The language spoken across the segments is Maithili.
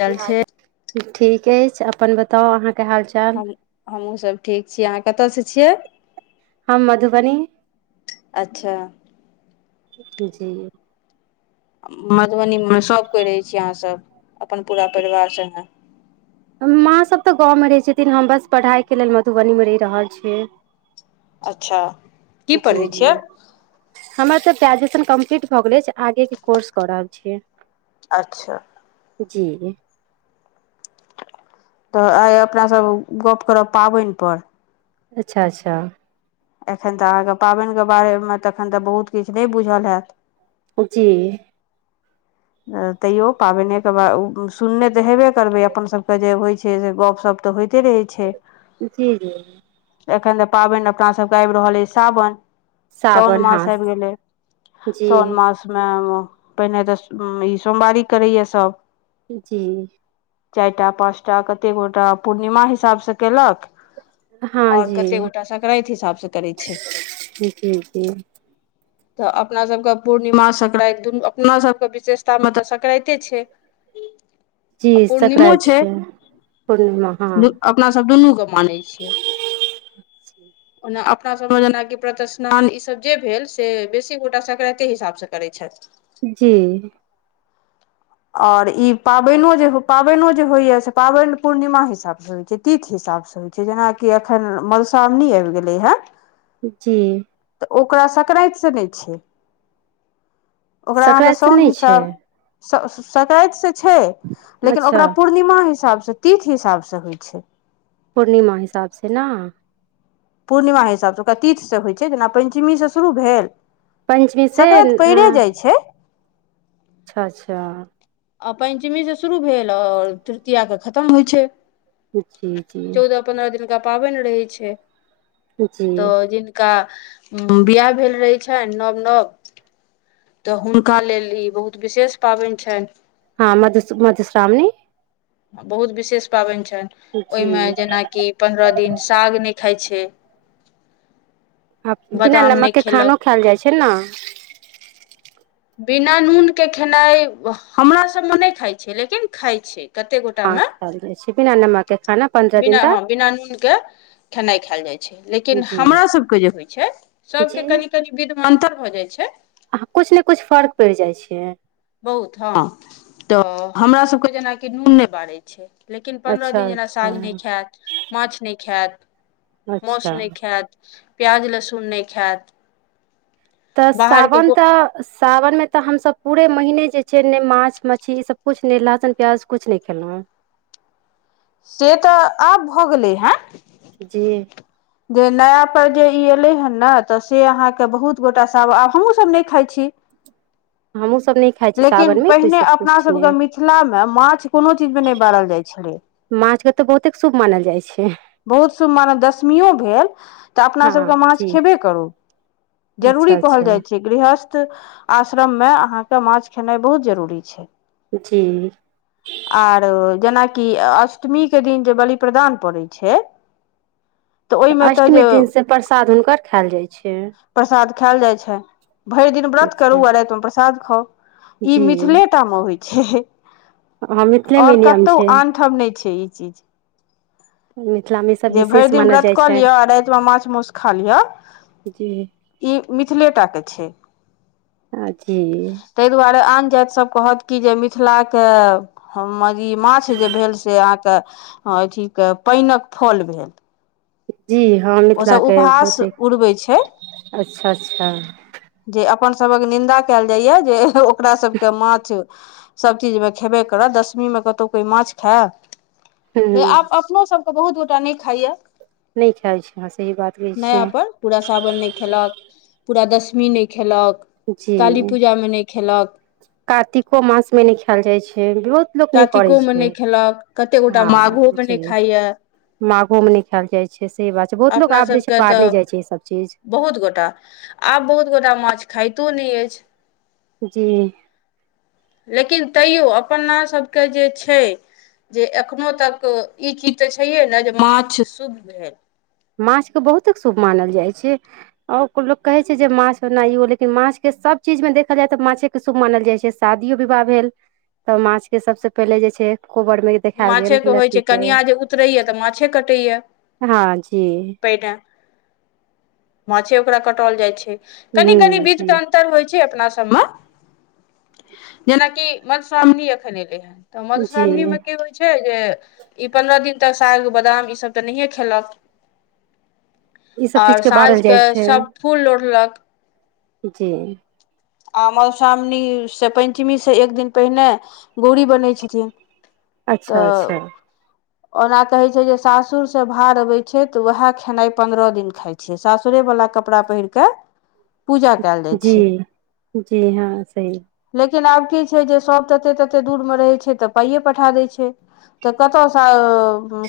चल छै ठीक अछि अपन बताउ अहाँकेँ हाल चाल हम हमहूँ सब ठीक छिये अहाँ कतऽ सँ छियै हम मधुबनी अच्छा जी मधुबनी मऽ सब कोय रहै छियै अहाँ सब अपन पूरा परिवार संगे माँ सब तऽ गाँव मऽ रहे छथिन हम बस पढ़ाई केँ लेल मधुबनी मे रहि रहल छियै अच्छा की जी पढ़ै जी छियै हमर तऽ ग्रेजुएशन कम्प्लीट भऽ गेल अछि आगे केँ कोर्स कऽ रहल छिये अच्छऽ जी तऽ आइ अपना सब गप्प करब पाबैन पर अच्छऽ अच्छऽ अखैन तऽ अहाँ कऽ पाबैन कऽ बारे मऽ तखन तऽ बहुत किछ नय बुझल हैत जी त्यो पाबेन के ब सुनने त हेबे करबे आपन सबके जे होइत छे से गपशप त होइते रहे छे औचि एखन त पाबे अपना सबके अब रहल अई सावन सोन सावन हँ मास अब गेल जी सोन मास पहिने त ई सोमवारी करेए सब जी चार टा पाँच टा कते गोटा पूर्णिमा हिसाब से केलक हँ ओर कतेक जी गोटा संकरेत हिसाब से करेत छे जी जी त अपना सब के पूर्णिमा स संक्रत दुनू अपना सबके विशेषता मे तऽ संकराइते छै। जी आ पूर्णिमो सकरानति छै छ पूर्णिमा हँ। नासब दुनु गप मानय छिए। अपना सबमे जेनाकि प्रतिस्नान ईसभ जे भेल से बेसी गोटा सक्रान्ते हिसाबसँ करैत छथि। जी आ ओर ई पाबेन जे पाबेन जे होइय से पाबेन पूर्णिमा हिसाब से होइ छे तिथि हिसाब से होइ छे जेना कि एखन मधुश्रावणी आब गेले हे जी ओकरा सकरेत सेत छीये उकरा सकराइत तऽ सोन नहि छै हिसाब सकतिसँ छै लेकिन अच्छा ओकरा पूर्णिमा हिसाबसँ तिथ हिसाबसँ होइ छै। पूर्णिमा हिसाबसँ ने। पूर्णिमा हिसाबसँ ओकरा तीथसँ होइ छै जेना पञ्चमीसँ शुरू भेल। पंचमी से संक्रानति न पैरे जाइ छै। अच्छा-अच्छा। आ पञ्चमी सँ शुरू भेल ओर तृतीया के खतम होइ छै। जी-जी। दनका पनि रहै छै जी त। का बियाह भेल रहै छनि नव-नव। तऽ हुनका लेल ई बहुत विशेष पाबैन छनि। हँ मधु मधुश्रामणी। बहुत विशेष पाबनि छनि ओहि जी मे जेनाकि पन्द्रह दिन साग नय खाइत छै। बिना बादाम नहि नमकके खेलक खानो खायएल जाइत छै ने। बिना नूनके खेनाइ हमरा सभमे नहि खाइत छै लेकिन खाइत छै। कते गोटा मे खायल जाइ छै बिना नमक के खाना पन्द्रह दिन बिना तक ह बिना नून के। खेनाइ खायल जाय छै लेकिन जी हमरा सब के जे होइ छै जी सबके कनि-कनि। विधमे अंतर हो जाइ छै। अह कछु ने कछु फर्क पड़ि जाइ छै। बहुत हँ तऽ हमरा सभके जेनाकि नून नय बारै छै। लेकिन पन्द्रह अच्छा दिन जेना अच्छा साग नय खायत माछ नय खत अच्छा मासु नय खायत। प्याज-लसुन नय खायत। तऽ बाहरके सावन तऽ। सावनमे तऽ हमस पूरे महिने जे छै ने माछ मछली ई सब किछु नय लहसुन प्याज किछु नय खेलहुँ हँ। से तऽ आब भऽ गेलै हेँ। जी। जे नयापर जे ई एलै हेँ ने तऽ से अहाँके बहुत गोटा सभ आब हमहूँसभ नहि खाइत छी। हमहुँ सब नय लेकिन पहिने अपना सब कऽ मिथिला मऽ माछ कोनो चीजमे नय बारल जाइ छलै। माछ केँ तऽ बहुतेक शुभ मानल जाइ छै। बहुत सुभ मानव दशमियो भेल तऽ अपना सभ केँ हँ माछ जी खेबे करू। जरूरी अच्छा कहल अच्छा जाइ छै। गृहस्थ आश्रम मे अहाँकेँ माछ खेनाइ बहुत जरूरी छै। जी आओर जेनाकि अष्टमी केँ दिन जे बलि प्रदान पड़ै छै तऽ अष्टमी दिन से प्रसाद हुनकर खाएल जाइ छै। प्रसाद खायल जाइ छै भइर दिन व्रत करू जी आ राइतमे प्रसाद खाउ ई जी मिथिलेटामे होइ छै हँ मिथिलेमे आओर नियम कतहु छै आनठाम नय छै ई चीज मिथिला मे जे भैर दिन व्रत कऽ लिअ आ राइतमे माछ माउस खा लिअ जी ई मिथिलेटा केँ छै आ जी तैय दुआरे आन जाइत सभ कहत कि जे मिथिला कऽ हम ई माछ जे भेल से अहाँ कऽ अथी कऽ पाइनक फल भेल जी हँ मिथिला ओसभ केँ उपहास बहुते उड़बै छै अच्छऽ -अच्छऽ जे अपन सभक निन्दा कैल जाइय जे ओकरा सभ केँ माछ सब चीज मे खेबे करत दसमीमे कतहु कोइ माछ खाय हूँ हे हूँ आब अपनो सभ केँ बहुत गोटा नय खाइ यऽ नहि खाइ छै अहाँ सही बात कहै नया छियै पर पूरा सावन नय खेलक पूरा दशमी नय खेलक काली जी पूजामे नहि खेलक कातिको मास मे नय खैल जाइ छै बहुत लोक नय करै कातिकोमे छै नहि खेलक कते गोटा हँ माघोमे जी नहि खाइए माघो मे नय खैल जाइ छै सही बात छै बहुत लोक अपना आब जे छै सबके बारने तऽ जाइ छै ई सब चीज बहुत गोटा आब बहुत गोटा माछ खाइतो नय अछि जी लेकिन तैयो अपना सभ केँ जे छै जे एखनो तक ई चीज तऽ छैहे नऽ जे माछ शुभ भेल माछ कऽ बहुतेक शुभ मानल जाइ छै आओर लोग कहे छै जे माछ एनाइयो लेकिन माछ केँ सब चीज मे देखल जाय तऽ माछे केँ शुभ मानल जाइ छै शादियो विवाह भेल तऽ माछ केँ सबसे पहिले जे छै कोबर मे देखायल गेल माछेके होइ लड़की छै केँ कनिया जे उतरैया तऽ माछे कटैया हँ जी पहिने माछे ओकरा कटाउल जाइ छै कनि कनि हूँ बीध जी केँ अन्तर होइ छै अपना सब मऽ जेनाकि मधुश्रावणी एखन एलै हेँ तऽ जी मधुश्रावणीमे की होइ छै जे ई पन्द्रह दिन तक साग बादाम ईसभ तऽ नहिए खेलक ई सब चीज आओर के साँझ बारल जाइ केँ छै सब फूल लोढ़लक जी आ मधुश्रावणीसँ पैंचमीसँ एक दिन पहिने गोरी बनै छथिन अच्छऽ तऽ अच्छऽ ओना कहै छै जे सासुर से भार अबे छै ते वएह खेनाई पन्द्रह दिन खाय छै सासुरे वला कपड़ा पहिर के पूजा कयल जाइ जी छै जी हँ सही लेकिन आब की छै जे सभ तते तते दूरमे रहै छै त पाइये पठा दै छै तऽ कतसँ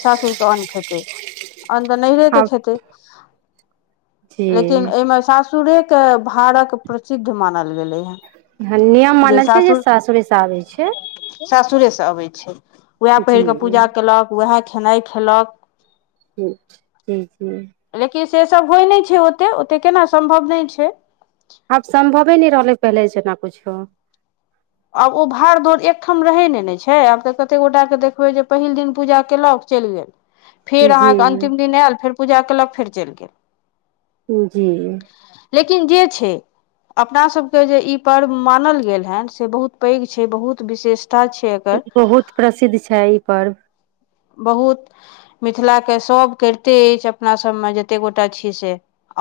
सासुरके अन्न खेतै अन्न तऽ नहिरे के आब खेतै जी लेकिन अय मे सासुरे के भारक प्रचिद्ध मानल गेलै ह हनियम मानल छै जे सासुर से आबै छै सासुरे से अबै छै उएह जी पहिर के पूजा केलक उएह खेनाइ खेलक [unintelligible] लेकिन से सभ होइ नहि छै ओते ओते केना सम्भव नय छै आब सम्भवे नहि रहलै पहिले जेना कुछो आब ओ भाड़ दौड़ एक ठाम रहै नय ने छै आब तऽ कते गोटाके देखबै जे पहिल दिन पूजा केलक चैल गेल फेर जी अहाँके अन्तिम दिन एल फेर पूजा केलक फेर चैल गेल जी लेकिन जे छै अपना सभके जे ई पर्व मानल गेल हेन से बहुत पैघ छै बहुत विशेषता छै एकर बहुत प्रसिद्ध छै ई पर्व बहुत मिथिलाके सभ करिते अछि अपनासभमे जते गोटा छी से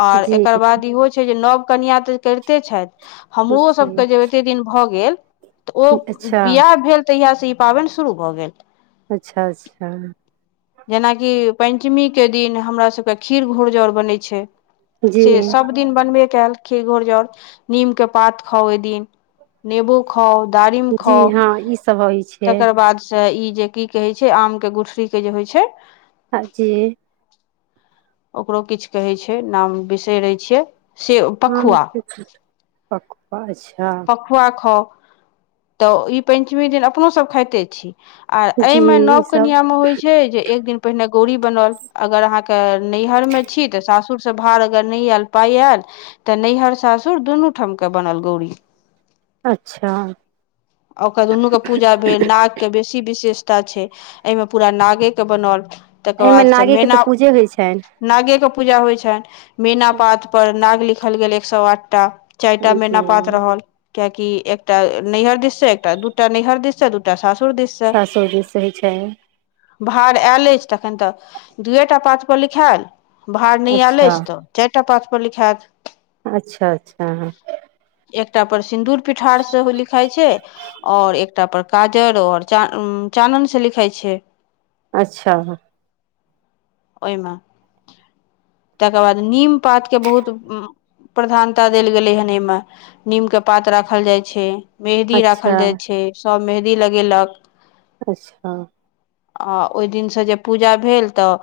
आओर जी एकर बाद इहो छै जे नव कनिआँ तऽ करिते छथि हमरो सबके जी जे एते दिन भ गेल त ओ अच्छा बियाह भेल तहिया से ई पाबनि शुरू भ गेल अच्छा अच्छा जेनाकि पंचमी के दिन हमरा सबके खीर घुर जौर बनै छै जी से सब दिन बनबे कैल खीर घोर जौर नीम के पात खाउ ओइ दिन नेबो खाउ दारिम जी खाउ हँ ई सब होइ छै तकर बाद से ई जे की कहै छै आमके गुठरीके जे होइ छै आ जे ओकरो किछ कहै छै नाम बिसरै छिये [unintelligible] आम पकबा छा पखुआ खाउ त ई पञ्चमी दिन अपनो सब खाइते छी आ जी एहिमे नव ई सब कनिआमे होइ छै जे एक दिन पहिने गौरी बनल अगर अहाँ के नैहर में छी त सासु र से भार अगर नहि आयल पाय आयल त नैहर सासुर दुनू ठाम के बनल गौरी अच्छा आ ओकरा दुनू के पूजा भेल नाग के बेसी विशेषता छै अयमे पूरा नागे के बनल तकर एहिमे बादसँ नागे के तऽ मैना पूजे होइ छनि नागेके पूजा होइ छनि मैना पात पर नाग लिखल गेल एक साए आठटा चारिटा मैना जी पात रहल कियाकि एकटा नैहर दिस से एकटा दूटा नैहर दिस से त सासुर दिस सासुर दिस होइ छै भार आयल अछि तखन त दुएटा पातपर लिखायल भाड़ नहि आयेल अच्छा अछि त चारिटा पात पर लिखायेत अच्छा अच्छा एकटा पर सिन्दूर पिठार सेहो लिखाइ छै और एक एकटा पर काजर आओर चा-चानन से लिखै छै अच्छा ओइमे तकर बाद नीम पातके बहुत प्रधानता देल गेलै हेन एहिमे नीमके पात राखल जाइ छै मेहदी राखल अच्छा जाइ छै सभ मेंहदी लगैलक अच्छा आ ओहि दिनसँ जे पूजा भेल तऽ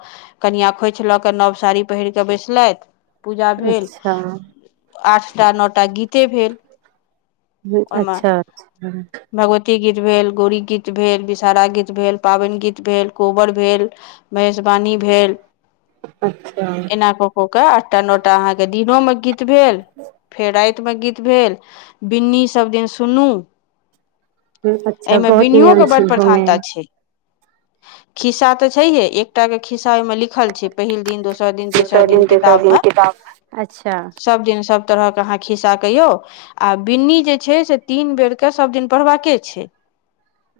कनियाँ खोइछ लऽ कऽ नव साड़ी पहिर कऽ बैसलैथि पूजा भेल अच्छा हम्म, आठटा नओटा गीते भेल हूँ ओहिमे अच्छा भगवती गीत भेल गौड़ी गीत भेल विषहारा गीत भेल पाबनि गीत भेल कोबर भेल मेहेशवाणी भेल अच्छा एना कऽ कऽ के आठटा नोटा अहाँ दिनोमे गीत भेल फेर रातिमे गीत भेल बिन्नी सब दिन सुनू हम्म, अच्छा एहिमे बहुत नियम बनियोके छै बड्ड इहोमे प्रधानता छै खिस्सा तऽ छैहे एकटाके खिस्सा ओहिमे लिख लिखल छै पहिल दिन दोसर दिन तेसर दिन किताबमे अच्छा सब दिन सभ तरहके अहाँ खिस्सा कहियौ आ बिन्नी जे छै से तीन बेरके सभदिन पढ़बाके छै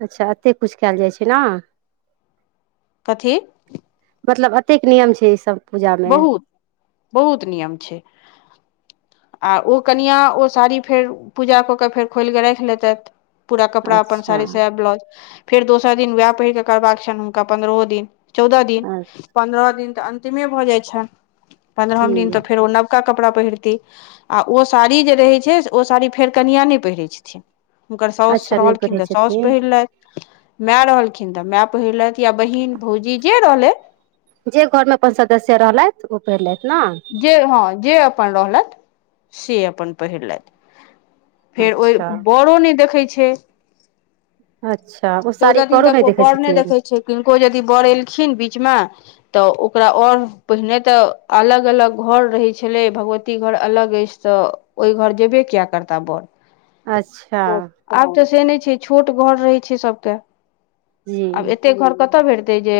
अच्छा एते कुछ काएल जाइ छै नऽ कथि मतलब अतेक नियम छै ई सब बहुत बहुत नियम छै आ ओ कनिआँ ओ साड़ी फेर पूजा कऽके फेर खोलि कऽ राखि लेतथि पूरा कपड़ा अपन अच्छा साड़ी साया ब्लाउज फेर दोसर दिन उहाए पहिर कऽ करबाक छनि हुनका पन्द्रहो दिन चौदह दिन अ- पन्द्रह दिन तऽ अंतिमे भऽ जाइ छनि जी पन्द्रहम दिन तऽ फेरो नब नबका कपड़ा पहिरती आ ओ साड़ी जे रहै छै ओ साड़ी फेर कनियां नहि पहिरै छथिन हुनकर साउस अच्छा नहि रहलखिन पढ़ै तऽ साउस छथिन पहिरलेथि माए रहलखिन तऽ माए पहिरलेथि या बहिन भौजी जे रहलैथ जे घरमे अपन सदस्य रहलेथि ओ पहिरलेथि ने जे हाँ जे अपन रहलेथि से अपन पहिरलेथि फेर ओहि अच्छा बड़ो नहि देखै छै अच्छा ओ साड़ी चौदह दिन बरो तक नहि ओ देखै बर छथिन छै किनको यदि बर एलखिन बीचमे तऽ ओकरा ओहर पहिने तऽ अलग अलग अलग घर रहै छलै भगवती घर अलग अछि तऽ ओहि घर जेबे किया करता बरऽ अच्छा आब तऽ से नहि छै छोट घर रहे छै सबके जी आब एते घर कतऽ भेट ते जे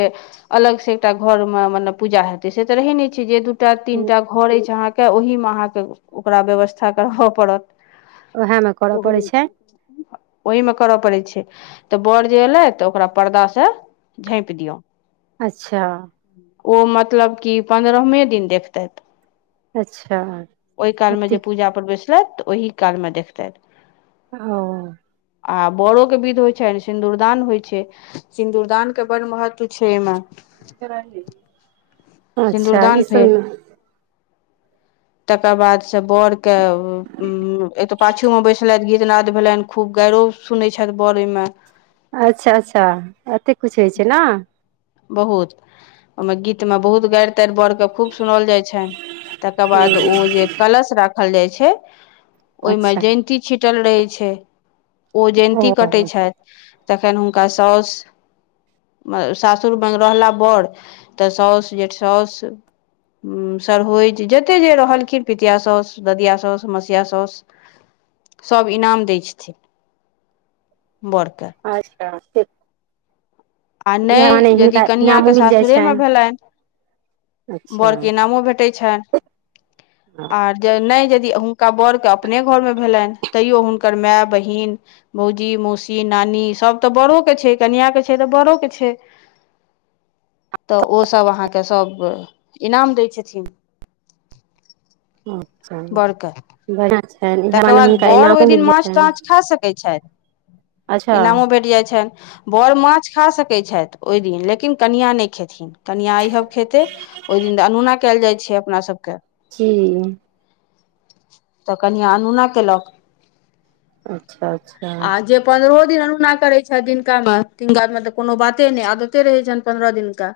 अलग सेँ एकटा घरमे मतलब पूजा हेतै से तऽ रहै नहि छै दूटा हम्म, तीनटा घर अछि अहाँके ओहिमे अहाँके ओकरा व्यवस्था करबऽ पड़त उएहमे करय पड़ै ओहि छै ओहिीमे करऽ पड़ै छै तऽ बरऽ जे एयलैथ तऽ ओकरा पर्दासँ झाँपि दियौ अच्छा ओ मतलब कि पन्द्रहमे दिन देखतैथ अच्छा ओहि कालमे जे ओतेक पूजा पर बैसलथि तऽ ओहि कालमे देखतथि ह-ओ आ बोड़ो के विध होइ छैन सिन्दूरदान होइ छै सिन्दूरदान के बड़ महत्व छै एहिमें [inaudible] अच्छा सिन्दूरदान ई सब भेल में तकर बाद से बर के एतऽ पाछू में बैसलेथ गीतनाद भेलेन खूब गाइरो सुनैत छैथ बड़ ओयमे अच्छा अच्छा एते कुछ होइ छै ने बहुत ओयमे गीत मे बहुत गैर तैर बर के खूब सुनाइल जाइ छैन तकर बाद ओ हूँ जे कलश राखल जाइ छै ओयमे अच्छा जयन्ती छिटल रहैत छै ओ जयन्ती ओ कटैत छैथ तखन हुनका साउस सास सुर बंग रहला बड़ तऽ साउस जेठ साउस सरहोइज जते जे रहलखिन पितिया साउस ददिया साउस मसिया साउस सभ इनाम दै छथिन बर कऽ अच्छा आ इएह नय मने यदि हिनका इनामो कनिआँके मिल जाइ सासुरेमे छनि भेलेन अच्छा बोड़ के इनामो भेटैत छैन आर जे नय यदि हुनका बड़ के अपने घर मे भेलेन तैयो हुनकर माय बहिन भौजी मौसी नानी सब तऽ बड़ो के छैय छी कनिआँ के छैय तऽ बड़ोके छैय तऽ ओ सब अहाँके सब इनाम दै छथिन अच्छा बड़के बढ़िआँ छनि इएह तकर मने बाद हुनका बड़ ओय इनामो दिन मिल जाइ माछ छनि ताछ खा सकैत छैथ अच्छा इनामो भेट जाइत छैन बड़ माछ खा सकैत छैथ ओय दिन लेकिन कनिआ नय खेथिन कनिया ईहब खेते ओय दिन अनोना कयल जाइ छै अपना सभके की कनिआं अनूना केलक अच्छा अच्छा पंन्द्रहो दिन अनुना करै छेथ दिनका मे तिनका मे तऽ कोनो बाते नय आदते रहैत छैन पन्द्रह दिनका